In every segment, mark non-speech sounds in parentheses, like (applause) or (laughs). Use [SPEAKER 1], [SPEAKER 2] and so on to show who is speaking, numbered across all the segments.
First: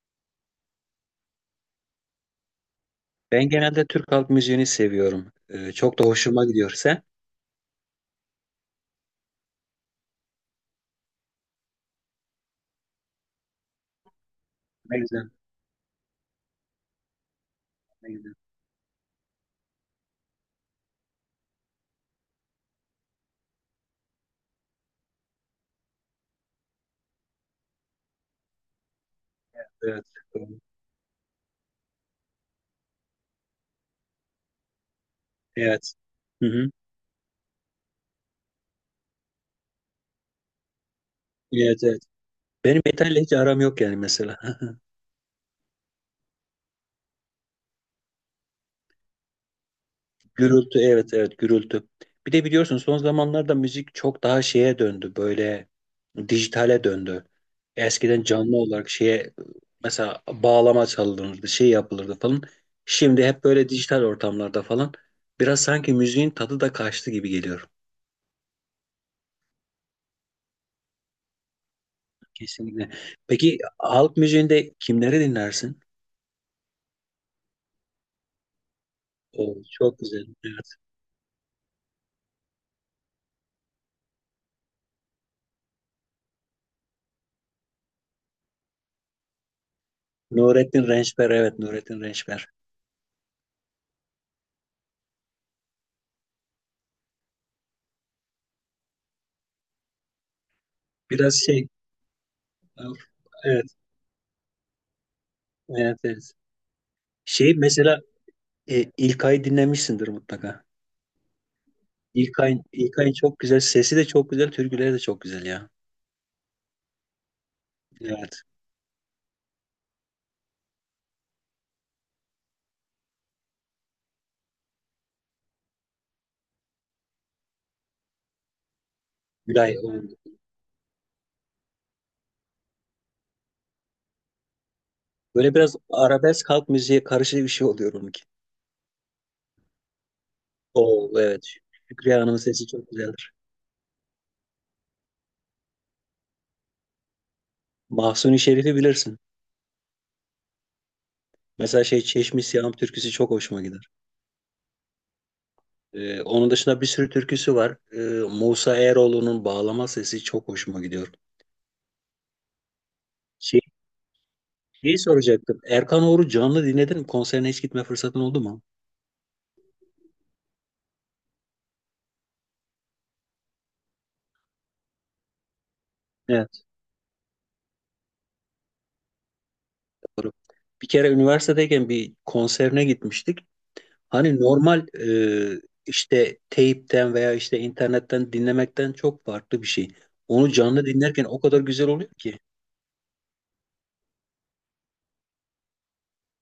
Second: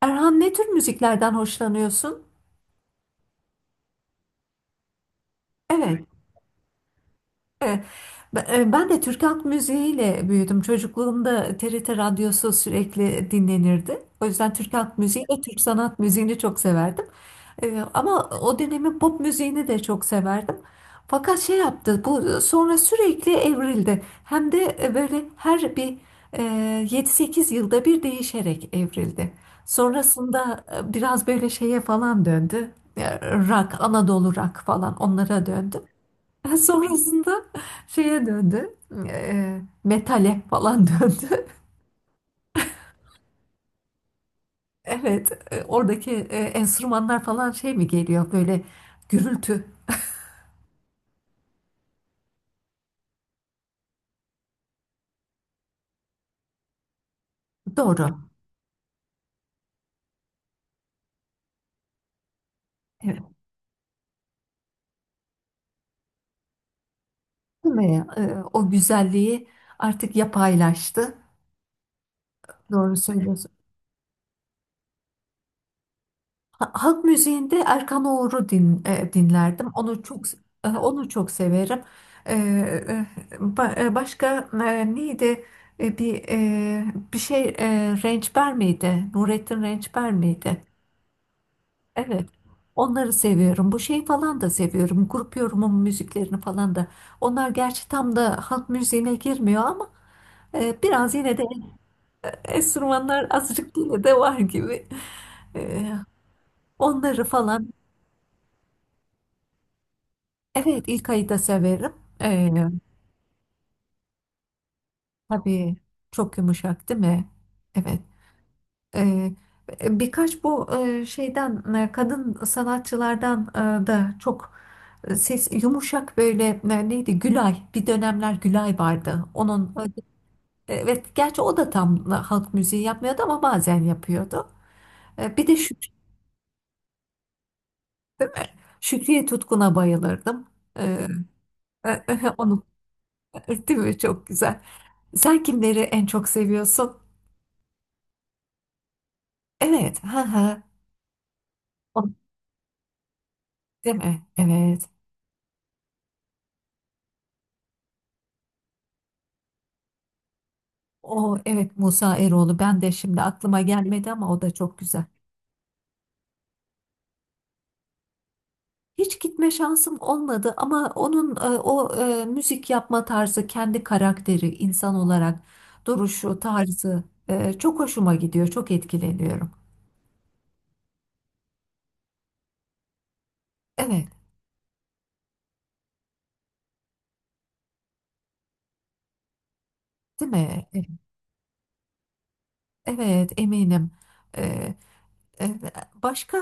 [SPEAKER 1] Erhan, ne tür müziklerden hoşlanıyorsun?
[SPEAKER 2] Ben genelde Türk halk müziğini seviyorum. Çok
[SPEAKER 1] Evet.
[SPEAKER 2] da hoşuma gidiyor. Sen?
[SPEAKER 1] E, ben de Türk halk müziğiyle büyüdüm. Çocukluğumda TRT radyosu sürekli dinlenirdi. O yüzden Türk halk
[SPEAKER 2] Ne
[SPEAKER 1] müziği
[SPEAKER 2] güzel,
[SPEAKER 1] ve Türk sanat müziğini çok severdim.
[SPEAKER 2] ne
[SPEAKER 1] Ama
[SPEAKER 2] güzel.
[SPEAKER 1] o dönemin pop müziğini de çok severdim. Fakat şey yaptı, bu sonra sürekli evrildi. Hem de böyle her bir e, 7-8 yılda bir değişerek evrildi.
[SPEAKER 2] Evet.
[SPEAKER 1] Sonrasında biraz böyle şeye falan döndü. E, Rock, Anadolu rock falan onlara döndü.
[SPEAKER 2] Evet. Hı
[SPEAKER 1] (laughs)
[SPEAKER 2] hı.
[SPEAKER 1] Sonrasında şeye döndü. Metale falan (laughs) döndü.
[SPEAKER 2] Evet, evet. Benim metalle hiç aram yok yani mesela. (laughs)
[SPEAKER 1] Evet, oradaki enstrümanlar falan şey mi geliyor böyle, gürültü.
[SPEAKER 2] Gürültü, evet, evet, gürültü. Bir de biliyorsun son zamanlarda müzik çok daha şeye döndü. Böyle dijitale döndü. Eskiden
[SPEAKER 1] Doğru.
[SPEAKER 2] canlı olarak şeye mesela bağlama çalınırdı, şey yapılırdı falan.
[SPEAKER 1] Evet.
[SPEAKER 2] Şimdi hep böyle dijital ortamlarda falan. Biraz sanki müziğin tadı da kaçtı gibi geliyor.
[SPEAKER 1] Değil mi? O güzelliği artık yapaylaştı.
[SPEAKER 2] Kesinlikle.
[SPEAKER 1] Doğru söylüyorsun.
[SPEAKER 2] Peki halk müziğinde kimleri dinlersin?
[SPEAKER 1] Halk müziğinde Erkan Oğur'u din, e,
[SPEAKER 2] O
[SPEAKER 1] dinlerdim.
[SPEAKER 2] çok
[SPEAKER 1] Onu çok
[SPEAKER 2] güzel.
[SPEAKER 1] e,
[SPEAKER 2] Evet.
[SPEAKER 1] onu çok severim. E, e, Başka neydi? E, bir e, bir şey, Rençber miydi? Nurettin Rençber miydi?
[SPEAKER 2] Nurettin Rençper. Evet, Nurettin
[SPEAKER 1] Evet.
[SPEAKER 2] Rençper.
[SPEAKER 1] Onları seviyorum. Bu şeyi falan da seviyorum. Grup yorumun müziklerini falan da. Onlar gerçi tam da halk müziğine girmiyor ama biraz
[SPEAKER 2] Biraz
[SPEAKER 1] yine de
[SPEAKER 2] şey. Evet.
[SPEAKER 1] enstrümanlar azıcık yine de var gibi. E,
[SPEAKER 2] Evet, evet.
[SPEAKER 1] Onları
[SPEAKER 2] Şey
[SPEAKER 1] falan.
[SPEAKER 2] mesela İlkay'ı dinlemişsindir mutlaka.
[SPEAKER 1] Evet, ilk ayı da severim. Ee,
[SPEAKER 2] İlkay'ın çok güzel. Sesi de çok güzel. Türküleri de çok güzel ya.
[SPEAKER 1] tabii, çok yumuşak, değil mi? Evet.
[SPEAKER 2] Evet.
[SPEAKER 1] Ee, Birkaç, bu şeyden, kadın sanatçılardan da çok ses yumuşak böyle, neydi? Gülay. Bir dönemler Gülay vardı. Onun,
[SPEAKER 2] Gülay.
[SPEAKER 1] evet, gerçi o da tam halk müziği yapmıyordu ama bazen yapıyordu. Bir de
[SPEAKER 2] Böyle biraz arabesk halk müziğe karışık bir şey oluyor onunki.
[SPEAKER 1] Şükriye Tutkun'a bayılırdım. Ee,
[SPEAKER 2] O evet. Şükriye Hanım'ın
[SPEAKER 1] Onu (laughs)
[SPEAKER 2] sesi çok güzeldir.
[SPEAKER 1] değil mi? Çok güzel. Sen kimleri en çok seviyorsun?
[SPEAKER 2] Mahsuni Şerif'i bilirsin.
[SPEAKER 1] Evet. Ha.
[SPEAKER 2] Mesela şey
[SPEAKER 1] O,
[SPEAKER 2] Çeşmi Siyahım türküsü çok hoşuma gider.
[SPEAKER 1] değil mi? Evet.
[SPEAKER 2] Onun dışında bir sürü türküsü var. Musa Eroğlu'nun bağlama sesi çok hoşuma gidiyor.
[SPEAKER 1] O, evet. Musa Eroğlu. Ben de şimdi aklıma
[SPEAKER 2] Şey,
[SPEAKER 1] gelmedi ama o da çok
[SPEAKER 2] şeyi
[SPEAKER 1] güzel.
[SPEAKER 2] soracaktım. Erkan Oğur'u canlı dinledin mi? Konserine hiç gitme fırsatın oldu mu?
[SPEAKER 1] Hiç gitme şansım olmadı ama onun o müzik yapma tarzı, kendi karakteri, insan olarak duruşu,
[SPEAKER 2] Evet,
[SPEAKER 1] tarzı çok hoşuma gidiyor. Çok etkileniyorum.
[SPEAKER 2] doğru. Bir kere üniversitedeyken bir konserine gitmiştik.
[SPEAKER 1] Evet,
[SPEAKER 2] Hani normal işte teypten veya işte internetten dinlemekten çok farklı bir şey.
[SPEAKER 1] değil
[SPEAKER 2] Onu
[SPEAKER 1] mi?
[SPEAKER 2] canlı
[SPEAKER 1] Evet,
[SPEAKER 2] dinlerken o kadar güzel oluyor ki.
[SPEAKER 1] evet, eminim. E, E, Başka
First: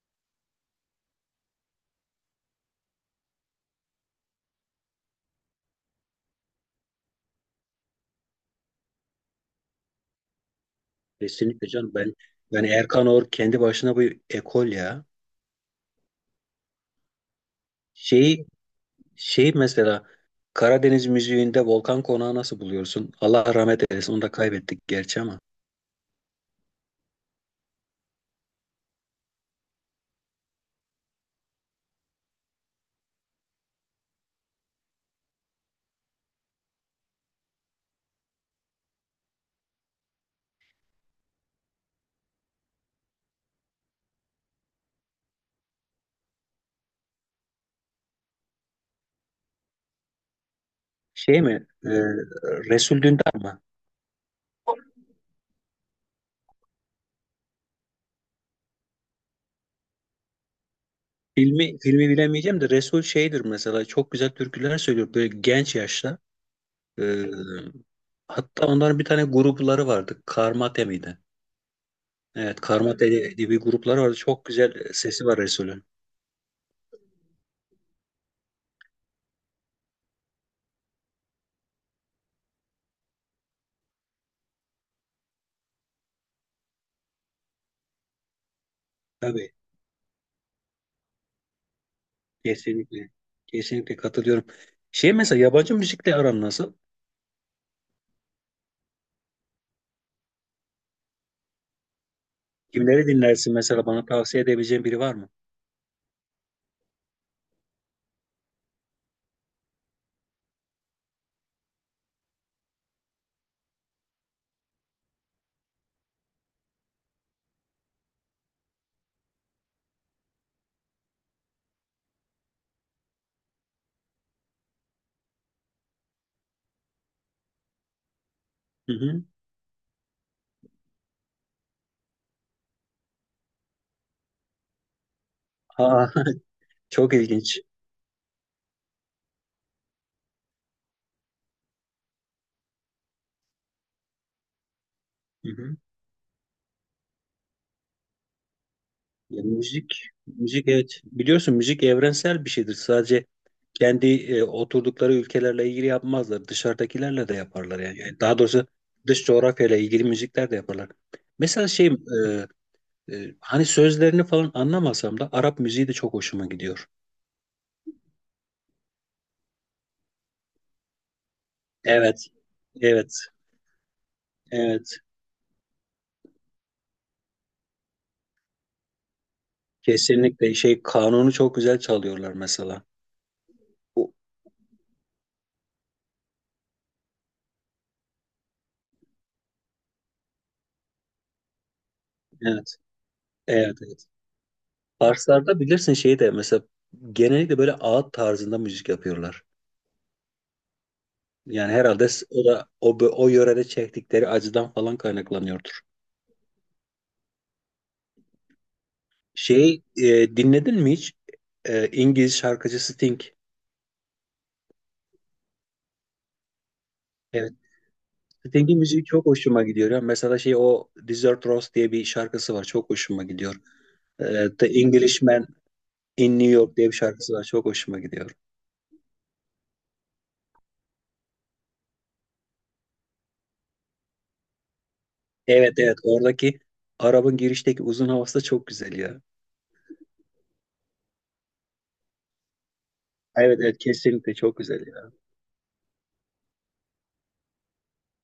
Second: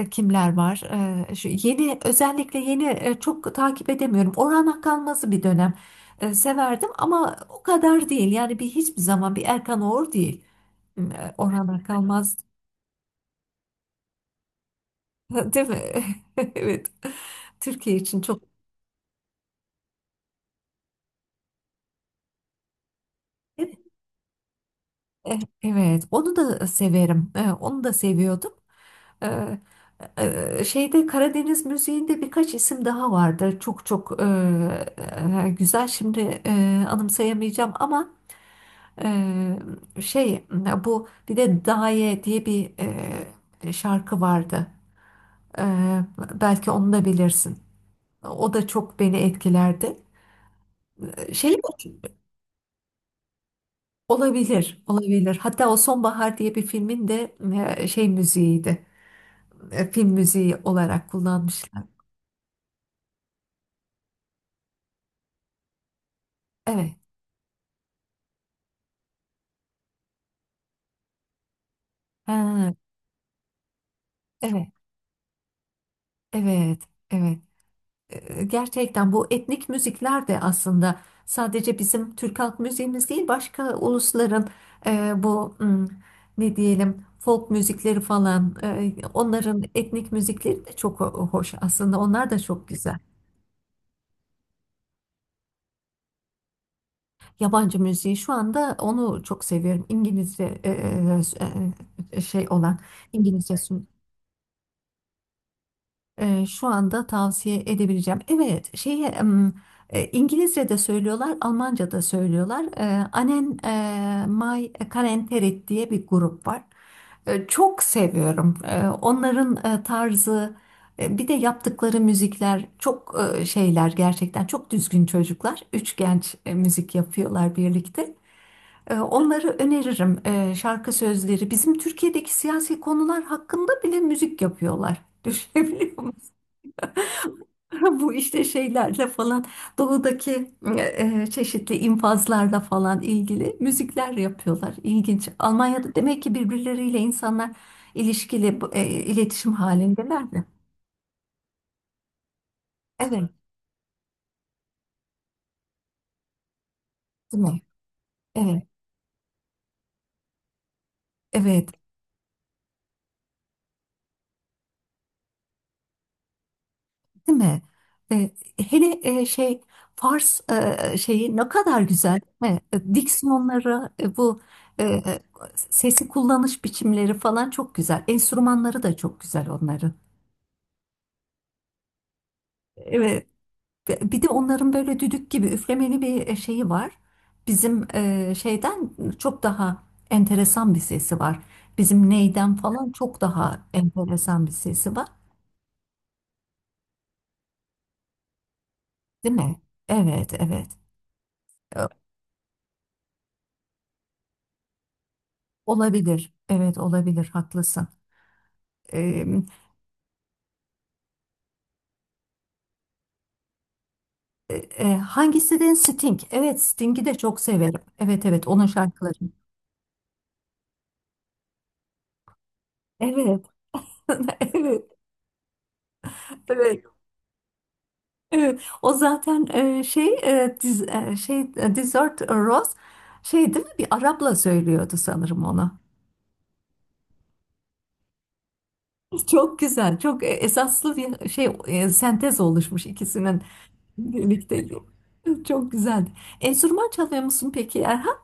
[SPEAKER 1] kimler var? Şu yeni, özellikle yeni çok takip edemiyorum. Orhan Akalmaz'ı bir dönem severdim ama o kadar değil. Yani bir, hiçbir zaman bir Erkan Oğur değil.
[SPEAKER 2] Kesinlikle
[SPEAKER 1] Orhan
[SPEAKER 2] canım ben
[SPEAKER 1] Akalmaz
[SPEAKER 2] yani Erkan Oğur kendi başına bir ekol ya.
[SPEAKER 1] (laughs) değil mi? (laughs) Evet. Türkiye için
[SPEAKER 2] Şeyi
[SPEAKER 1] çok.
[SPEAKER 2] şey mesela Karadeniz müziğinde Volkan Konağı nasıl buluyorsun? Allah
[SPEAKER 1] E,
[SPEAKER 2] rahmet eylesin. Onu da kaybettik gerçi ama.
[SPEAKER 1] Evet, onu da severim. Onu da seviyordum. Şeyde, Karadeniz müziğinde birkaç isim daha vardı. Çok çok güzel. Şimdi anımsayamayacağım ama e, şey, bu bir de Daye diye bir şarkı vardı. E, Belki onu da bilirsin. O da çok beni etkilerdi.
[SPEAKER 2] Şey
[SPEAKER 1] Şey,
[SPEAKER 2] mi? Resul Dündar mı?
[SPEAKER 1] olabilir, olabilir. Hatta o Sonbahar diye bir filmin de şey müziğiydi. Film müziği olarak
[SPEAKER 2] Filmi,
[SPEAKER 1] kullanmışlar.
[SPEAKER 2] filmi bilemeyeceğim de Resul şeydir mesela. Çok güzel türküler söylüyor böyle genç yaşta.
[SPEAKER 1] Evet.
[SPEAKER 2] E, Hatta onların bir tane grupları vardı. Karmate miydi? Evet,
[SPEAKER 1] Ha,
[SPEAKER 2] Karmate diye bir grupları vardı. Çok
[SPEAKER 1] evet.
[SPEAKER 2] güzel sesi var Resul'ün.
[SPEAKER 1] Evet. Evet. Gerçekten bu etnik müzikler de aslında sadece bizim Türk halk müziğimiz değil, başka ulusların bu, ne diyelim, folk müzikleri falan,
[SPEAKER 2] Tabii
[SPEAKER 1] onların etnik müzikleri de çok hoş, aslında onlar da çok güzel.
[SPEAKER 2] kesinlikle. Kesinlikle katılıyorum. Şey mesela yabancı müzikle aran nasıl?
[SPEAKER 1] Yabancı müziği şu anda onu çok seviyorum, İngilizce şey olan
[SPEAKER 2] Kimleri dinlersin
[SPEAKER 1] İngilizce.
[SPEAKER 2] mesela, bana tavsiye edebileceğin biri var mı?
[SPEAKER 1] Şu anda tavsiye edebileceğim. Evet, şeye, İngilizce'de söylüyorlar, Almanca'da söylüyorlar. Anen May Kalenterit diye bir grup var. Çok seviyorum. Onların tarzı, bir de yaptıkları müzikler çok şeyler, gerçekten çok düzgün çocuklar. Üç genç müzik yapıyorlar birlikte.
[SPEAKER 2] Hı hı.
[SPEAKER 1] Onları öneririm. Şarkı sözleri, bizim Türkiye'deki siyasi konular hakkında bile müzik yapıyorlar. (laughs) Düşünebiliyor.
[SPEAKER 2] Aa, (laughs) çok ilginç.
[SPEAKER 1] (laughs) Bu işte şeylerle falan, doğudaki e, çeşitli infazlarla falan ilgili müzikler yapıyorlar. İlginç.
[SPEAKER 2] Hı hı.
[SPEAKER 1] Almanya'da demek ki birbirleriyle insanlar ilişkili,
[SPEAKER 2] Ya,
[SPEAKER 1] iletişim
[SPEAKER 2] müzik,
[SPEAKER 1] halindeler mi?
[SPEAKER 2] müzik evet. Biliyorsun müzik evrensel bir şeydir. Sadece
[SPEAKER 1] Evet,
[SPEAKER 2] kendi oturdukları ülkelerle ilgili yapmazlar. Dışarıdakilerle de
[SPEAKER 1] değil mi?
[SPEAKER 2] yaparlar yani. Yani daha
[SPEAKER 1] Evet,
[SPEAKER 2] doğrusu dış coğrafyayla ilgili müzikler de yaparlar. Mesela
[SPEAKER 1] evet,
[SPEAKER 2] şey hani sözlerini falan anlamasam da Arap müziği de çok hoşuma gidiyor.
[SPEAKER 1] değil mi? E, Hele şey, Fars şeyi ne kadar güzel,
[SPEAKER 2] Evet,
[SPEAKER 1] değil mi?
[SPEAKER 2] evet,
[SPEAKER 1] Diksiyonları, bu e,
[SPEAKER 2] evet.
[SPEAKER 1] e, sesi kullanış biçimleri falan çok güzel. Enstrümanları da çok güzel onların.
[SPEAKER 2] Kesinlikle şey kanunu çok güzel çalıyorlar mesela.
[SPEAKER 1] Evet. Ve
[SPEAKER 2] Bu-
[SPEAKER 1] bir de onların böyle düdük gibi üflemeli bir şeyi var. Bizim şeyden çok daha enteresan bir sesi var. Bizim neyden
[SPEAKER 2] Evet,
[SPEAKER 1] falan çok daha
[SPEAKER 2] evet, evet.
[SPEAKER 1] enteresan bir sesi var,
[SPEAKER 2] Farslarda bilirsin şeyi de mesela genellikle böyle ağıt tarzında müzik
[SPEAKER 1] değil
[SPEAKER 2] yapıyorlar.
[SPEAKER 1] mi? Evet, evet.
[SPEAKER 2] Yani
[SPEAKER 1] E,
[SPEAKER 2] herhalde o da o yörede çektikleri acıdan falan kaynaklanıyordur.
[SPEAKER 1] Olabilir. Evet, olabilir. Haklısın. E,
[SPEAKER 2] Şey dinledin mi hiç? İngiliz şarkıcı Sting.
[SPEAKER 1] Hangisi Sting? Evet, Sting'i de çok
[SPEAKER 2] Evet.
[SPEAKER 1] severim. Evet, evet. Onun
[SPEAKER 2] Sting'in müziği
[SPEAKER 1] şarkıları.
[SPEAKER 2] çok hoşuma gidiyor ya. Mesela şey o Desert Rose diye bir şarkısı var. Çok hoşuma
[SPEAKER 1] Evet.
[SPEAKER 2] gidiyor.
[SPEAKER 1] (laughs)
[SPEAKER 2] The
[SPEAKER 1] Evet.
[SPEAKER 2] Englishman in New York
[SPEAKER 1] Evet.
[SPEAKER 2] diye bir şarkısı var. Çok hoşuma gidiyor.
[SPEAKER 1] Evet, o zaten e, şey e, diz, e, şey e, Desert Rose şey, değil mi? Bir Arap'la söylüyordu sanırım
[SPEAKER 2] Evet,
[SPEAKER 1] onu.
[SPEAKER 2] evet, oradaki Arap'ın girişteki uzun havası da çok güzel ya.
[SPEAKER 1] Çok güzel, çok esaslı bir şey, sentez oluşmuş ikisinin
[SPEAKER 2] Evet, evet, kesinlikle
[SPEAKER 1] birlikte.
[SPEAKER 2] çok güzel ya.
[SPEAKER 1] Evet, çok güzel. Enstrüman çalıyor musun peki Erhan?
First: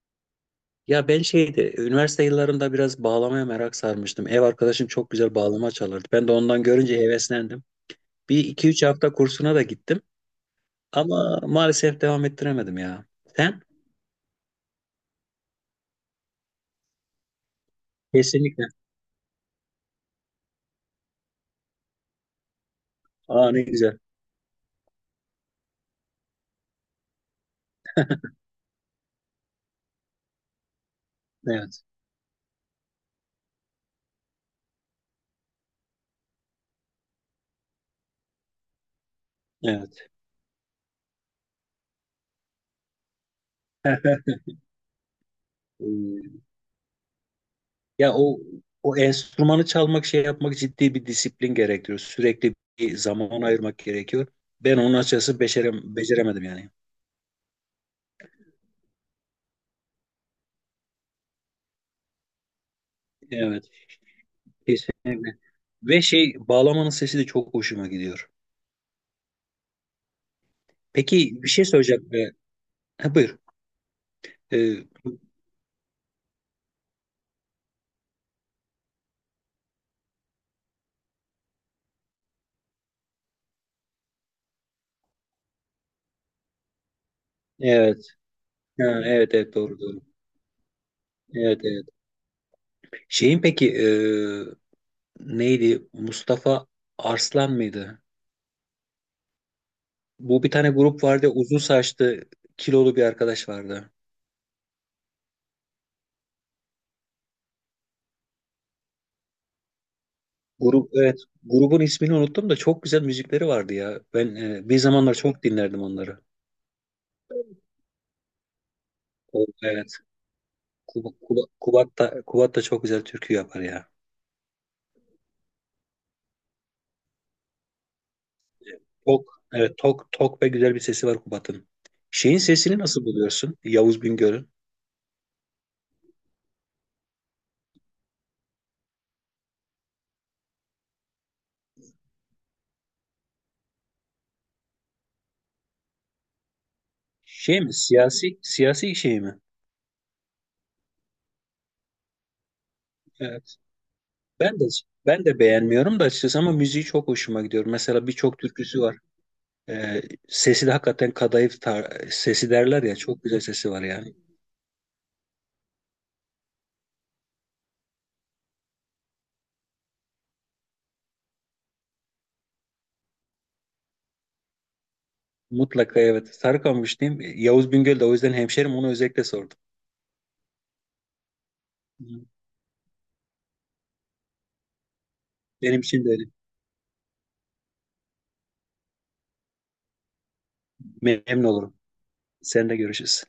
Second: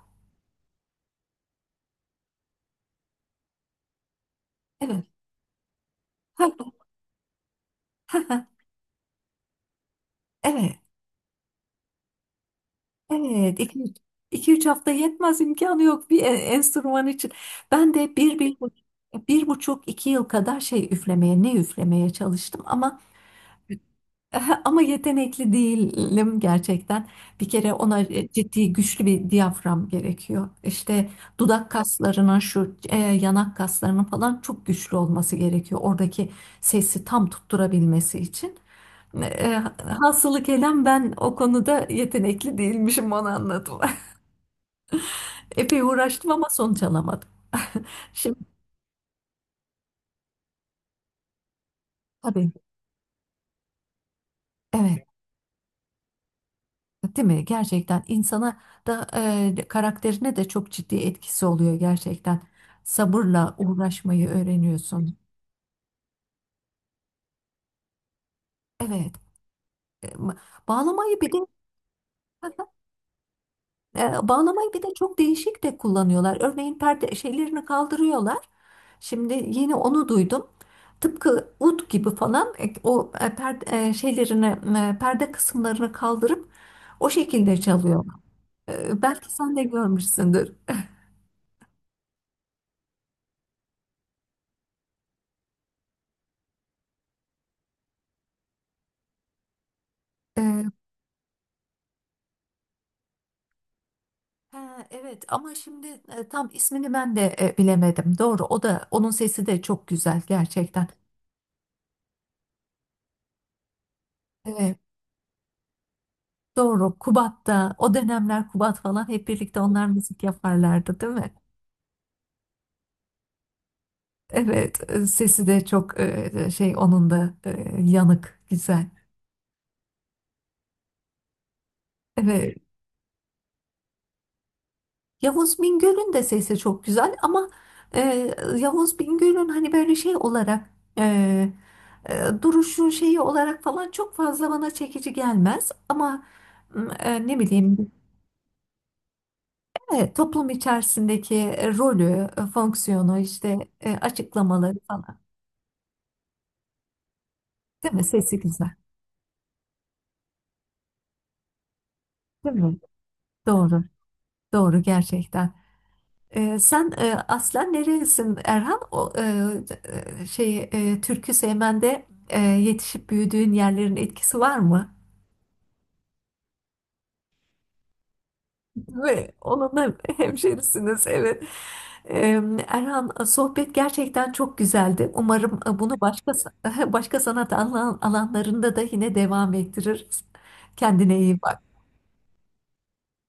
[SPEAKER 2] Ya ben şeyde üniversite yıllarımda biraz bağlamaya merak sarmıştım. Ev arkadaşım
[SPEAKER 1] Evet.
[SPEAKER 2] çok güzel bağlama çalardı. Ben de ondan
[SPEAKER 1] (laughs)
[SPEAKER 2] görünce heveslendim.
[SPEAKER 1] Ha, ha, ha.
[SPEAKER 2] Bir iki üç hafta kursuna da gittim.
[SPEAKER 1] Evet.
[SPEAKER 2] Ama maalesef devam ettiremedim ya.
[SPEAKER 1] Evet.
[SPEAKER 2] Sen?
[SPEAKER 1] İki üç hafta yetmez, imkanı yok bir enstrüman için. Ben de
[SPEAKER 2] Kesinlikle.
[SPEAKER 1] bir buçuk iki yıl kadar şey üflemeye, ne üflemeye çalıştım ama
[SPEAKER 2] Aa, ne güzel.
[SPEAKER 1] (laughs) ama yetenekli değilim gerçekten. Bir kere ona ciddi, güçlü bir diyafram gerekiyor. İşte dudak
[SPEAKER 2] Evet.
[SPEAKER 1] kaslarının, şu yanak kaslarının falan çok güçlü olması gerekiyor. Oradaki sesi tam tutturabilmesi için. E, e,
[SPEAKER 2] Evet.
[SPEAKER 1] Hasılı kelam, ben o konuda yetenekli değilmişim, onu anladım. (laughs) Epey uğraştım
[SPEAKER 2] Ee,
[SPEAKER 1] ama sonuç alamadım.
[SPEAKER 2] Ya
[SPEAKER 1] Şimdi,
[SPEAKER 2] o enstrümanı çalmak şey yapmak ciddi bir disiplin gerektiriyor.
[SPEAKER 1] tabii.
[SPEAKER 2] Sürekli bir zaman ayırmak gerekiyor. Ben onun
[SPEAKER 1] Evet.
[SPEAKER 2] açıkçası becerem, beceremedim yani.
[SPEAKER 1] Değil mi? Gerçekten insana da, karakterine de çok ciddi etkisi oluyor gerçekten. Sabırla
[SPEAKER 2] Evet.
[SPEAKER 1] uğraşmayı öğreniyorsun.
[SPEAKER 2] Kesinlikle. Ve şey bağlamanın sesi de çok hoşuma gidiyor.
[SPEAKER 1] Evet. e, ma- Bağlamayı bir de
[SPEAKER 2] Peki bir şey soracak mı?
[SPEAKER 1] (laughs)
[SPEAKER 2] Ha, buyur.
[SPEAKER 1] Bağlamayı bir de
[SPEAKER 2] Ee,
[SPEAKER 1] çok değişik de kullanıyorlar. Örneğin perde şeylerini kaldırıyorlar. Şimdi yeni onu duydum. Tıpkı ud gibi falan, o perde e, şeylerini e, perde kısımlarını kaldırıp o şekilde
[SPEAKER 2] evet.
[SPEAKER 1] çalıyorlar.
[SPEAKER 2] Ha, evet,
[SPEAKER 1] Belki
[SPEAKER 2] evet,
[SPEAKER 1] sen de
[SPEAKER 2] doğru doğru.
[SPEAKER 1] görmüşsündür.
[SPEAKER 2] Evet, evet. Şeyin peki neydi? Mustafa Arslan mıydı? Bu bir tane
[SPEAKER 1] (laughs)
[SPEAKER 2] grup vardı. Uzun saçlı kilolu bir arkadaş vardı.
[SPEAKER 1] Ha, evet ama şimdi tam ismini ben de bilemedim. Doğru, o da, onun sesi de çok güzel gerçekten.
[SPEAKER 2] Grup evet. Grubun ismini unuttum da çok güzel müzikleri vardı ya. Ben bir
[SPEAKER 1] Evet,
[SPEAKER 2] zamanlar çok dinlerdim onları.
[SPEAKER 1] doğru, Kubat'ta o dönemler Kubat falan hep
[SPEAKER 2] O,
[SPEAKER 1] birlikte onlar
[SPEAKER 2] evet.
[SPEAKER 1] müzik yaparlardı,
[SPEAKER 2] Kuba,
[SPEAKER 1] değil mi?
[SPEAKER 2] Kuba, Kubat da, Kubat da çok güzel türkü yapar ya.
[SPEAKER 1] Evet, sesi de çok şey, onun da yanık, güzel.
[SPEAKER 2] Tok, evet, tok, tok ve güzel bir sesi var Kubat'ın. Şeyin
[SPEAKER 1] Evet,
[SPEAKER 2] sesini nasıl buluyorsun? Yavuz Bingöl'ün.
[SPEAKER 1] Yavuz Bingöl'ün de sesi çok güzel ama e, Yavuz Bingöl'ün hani böyle şey olarak e, duruşu, şeyi olarak falan çok fazla bana çekici gelmez ama ne
[SPEAKER 2] Şey mi?
[SPEAKER 1] bileyim,
[SPEAKER 2] Siyasi şey mi?
[SPEAKER 1] toplum içerisindeki rolü, fonksiyonu,
[SPEAKER 2] Evet.
[SPEAKER 1] işte
[SPEAKER 2] Ben de
[SPEAKER 1] açıklamaları falan.
[SPEAKER 2] ben de beğenmiyorum da açıkçası ama müziği çok hoşuma gidiyor.
[SPEAKER 1] Değil mi?
[SPEAKER 2] Mesela birçok
[SPEAKER 1] Sesi güzel.
[SPEAKER 2] türküsü var. Ee, Sesi de hakikaten kadayıf tar- sesi
[SPEAKER 1] Değil mi?
[SPEAKER 2] derler ya, çok güzel sesi var
[SPEAKER 1] Doğru.
[SPEAKER 2] yani.
[SPEAKER 1] Doğru gerçekten. Sen aslen nerelisin Erhan? O şey, türkü sevmende yetişip büyüdüğün yerlerin etkisi var mı?
[SPEAKER 2] Mutlaka evet. Sarıkamış diyeyim. Yavuz Bingöl de o yüzden hemşerim, onu özellikle
[SPEAKER 1] Ve
[SPEAKER 2] sordum.
[SPEAKER 1] onun (laughs) hemşerisiniz, evet.
[SPEAKER 2] Hı.
[SPEAKER 1] Erhan, sohbet gerçekten çok güzeldi. Umarım
[SPEAKER 2] Benim
[SPEAKER 1] bunu
[SPEAKER 2] için de öyle.
[SPEAKER 1] başka (laughs) başka sanat alanlarında da yine devam ettiririz. Kendine iyi
[SPEAKER 2] Memnun olurum.
[SPEAKER 1] bak.
[SPEAKER 2] Seninle görüşürüz.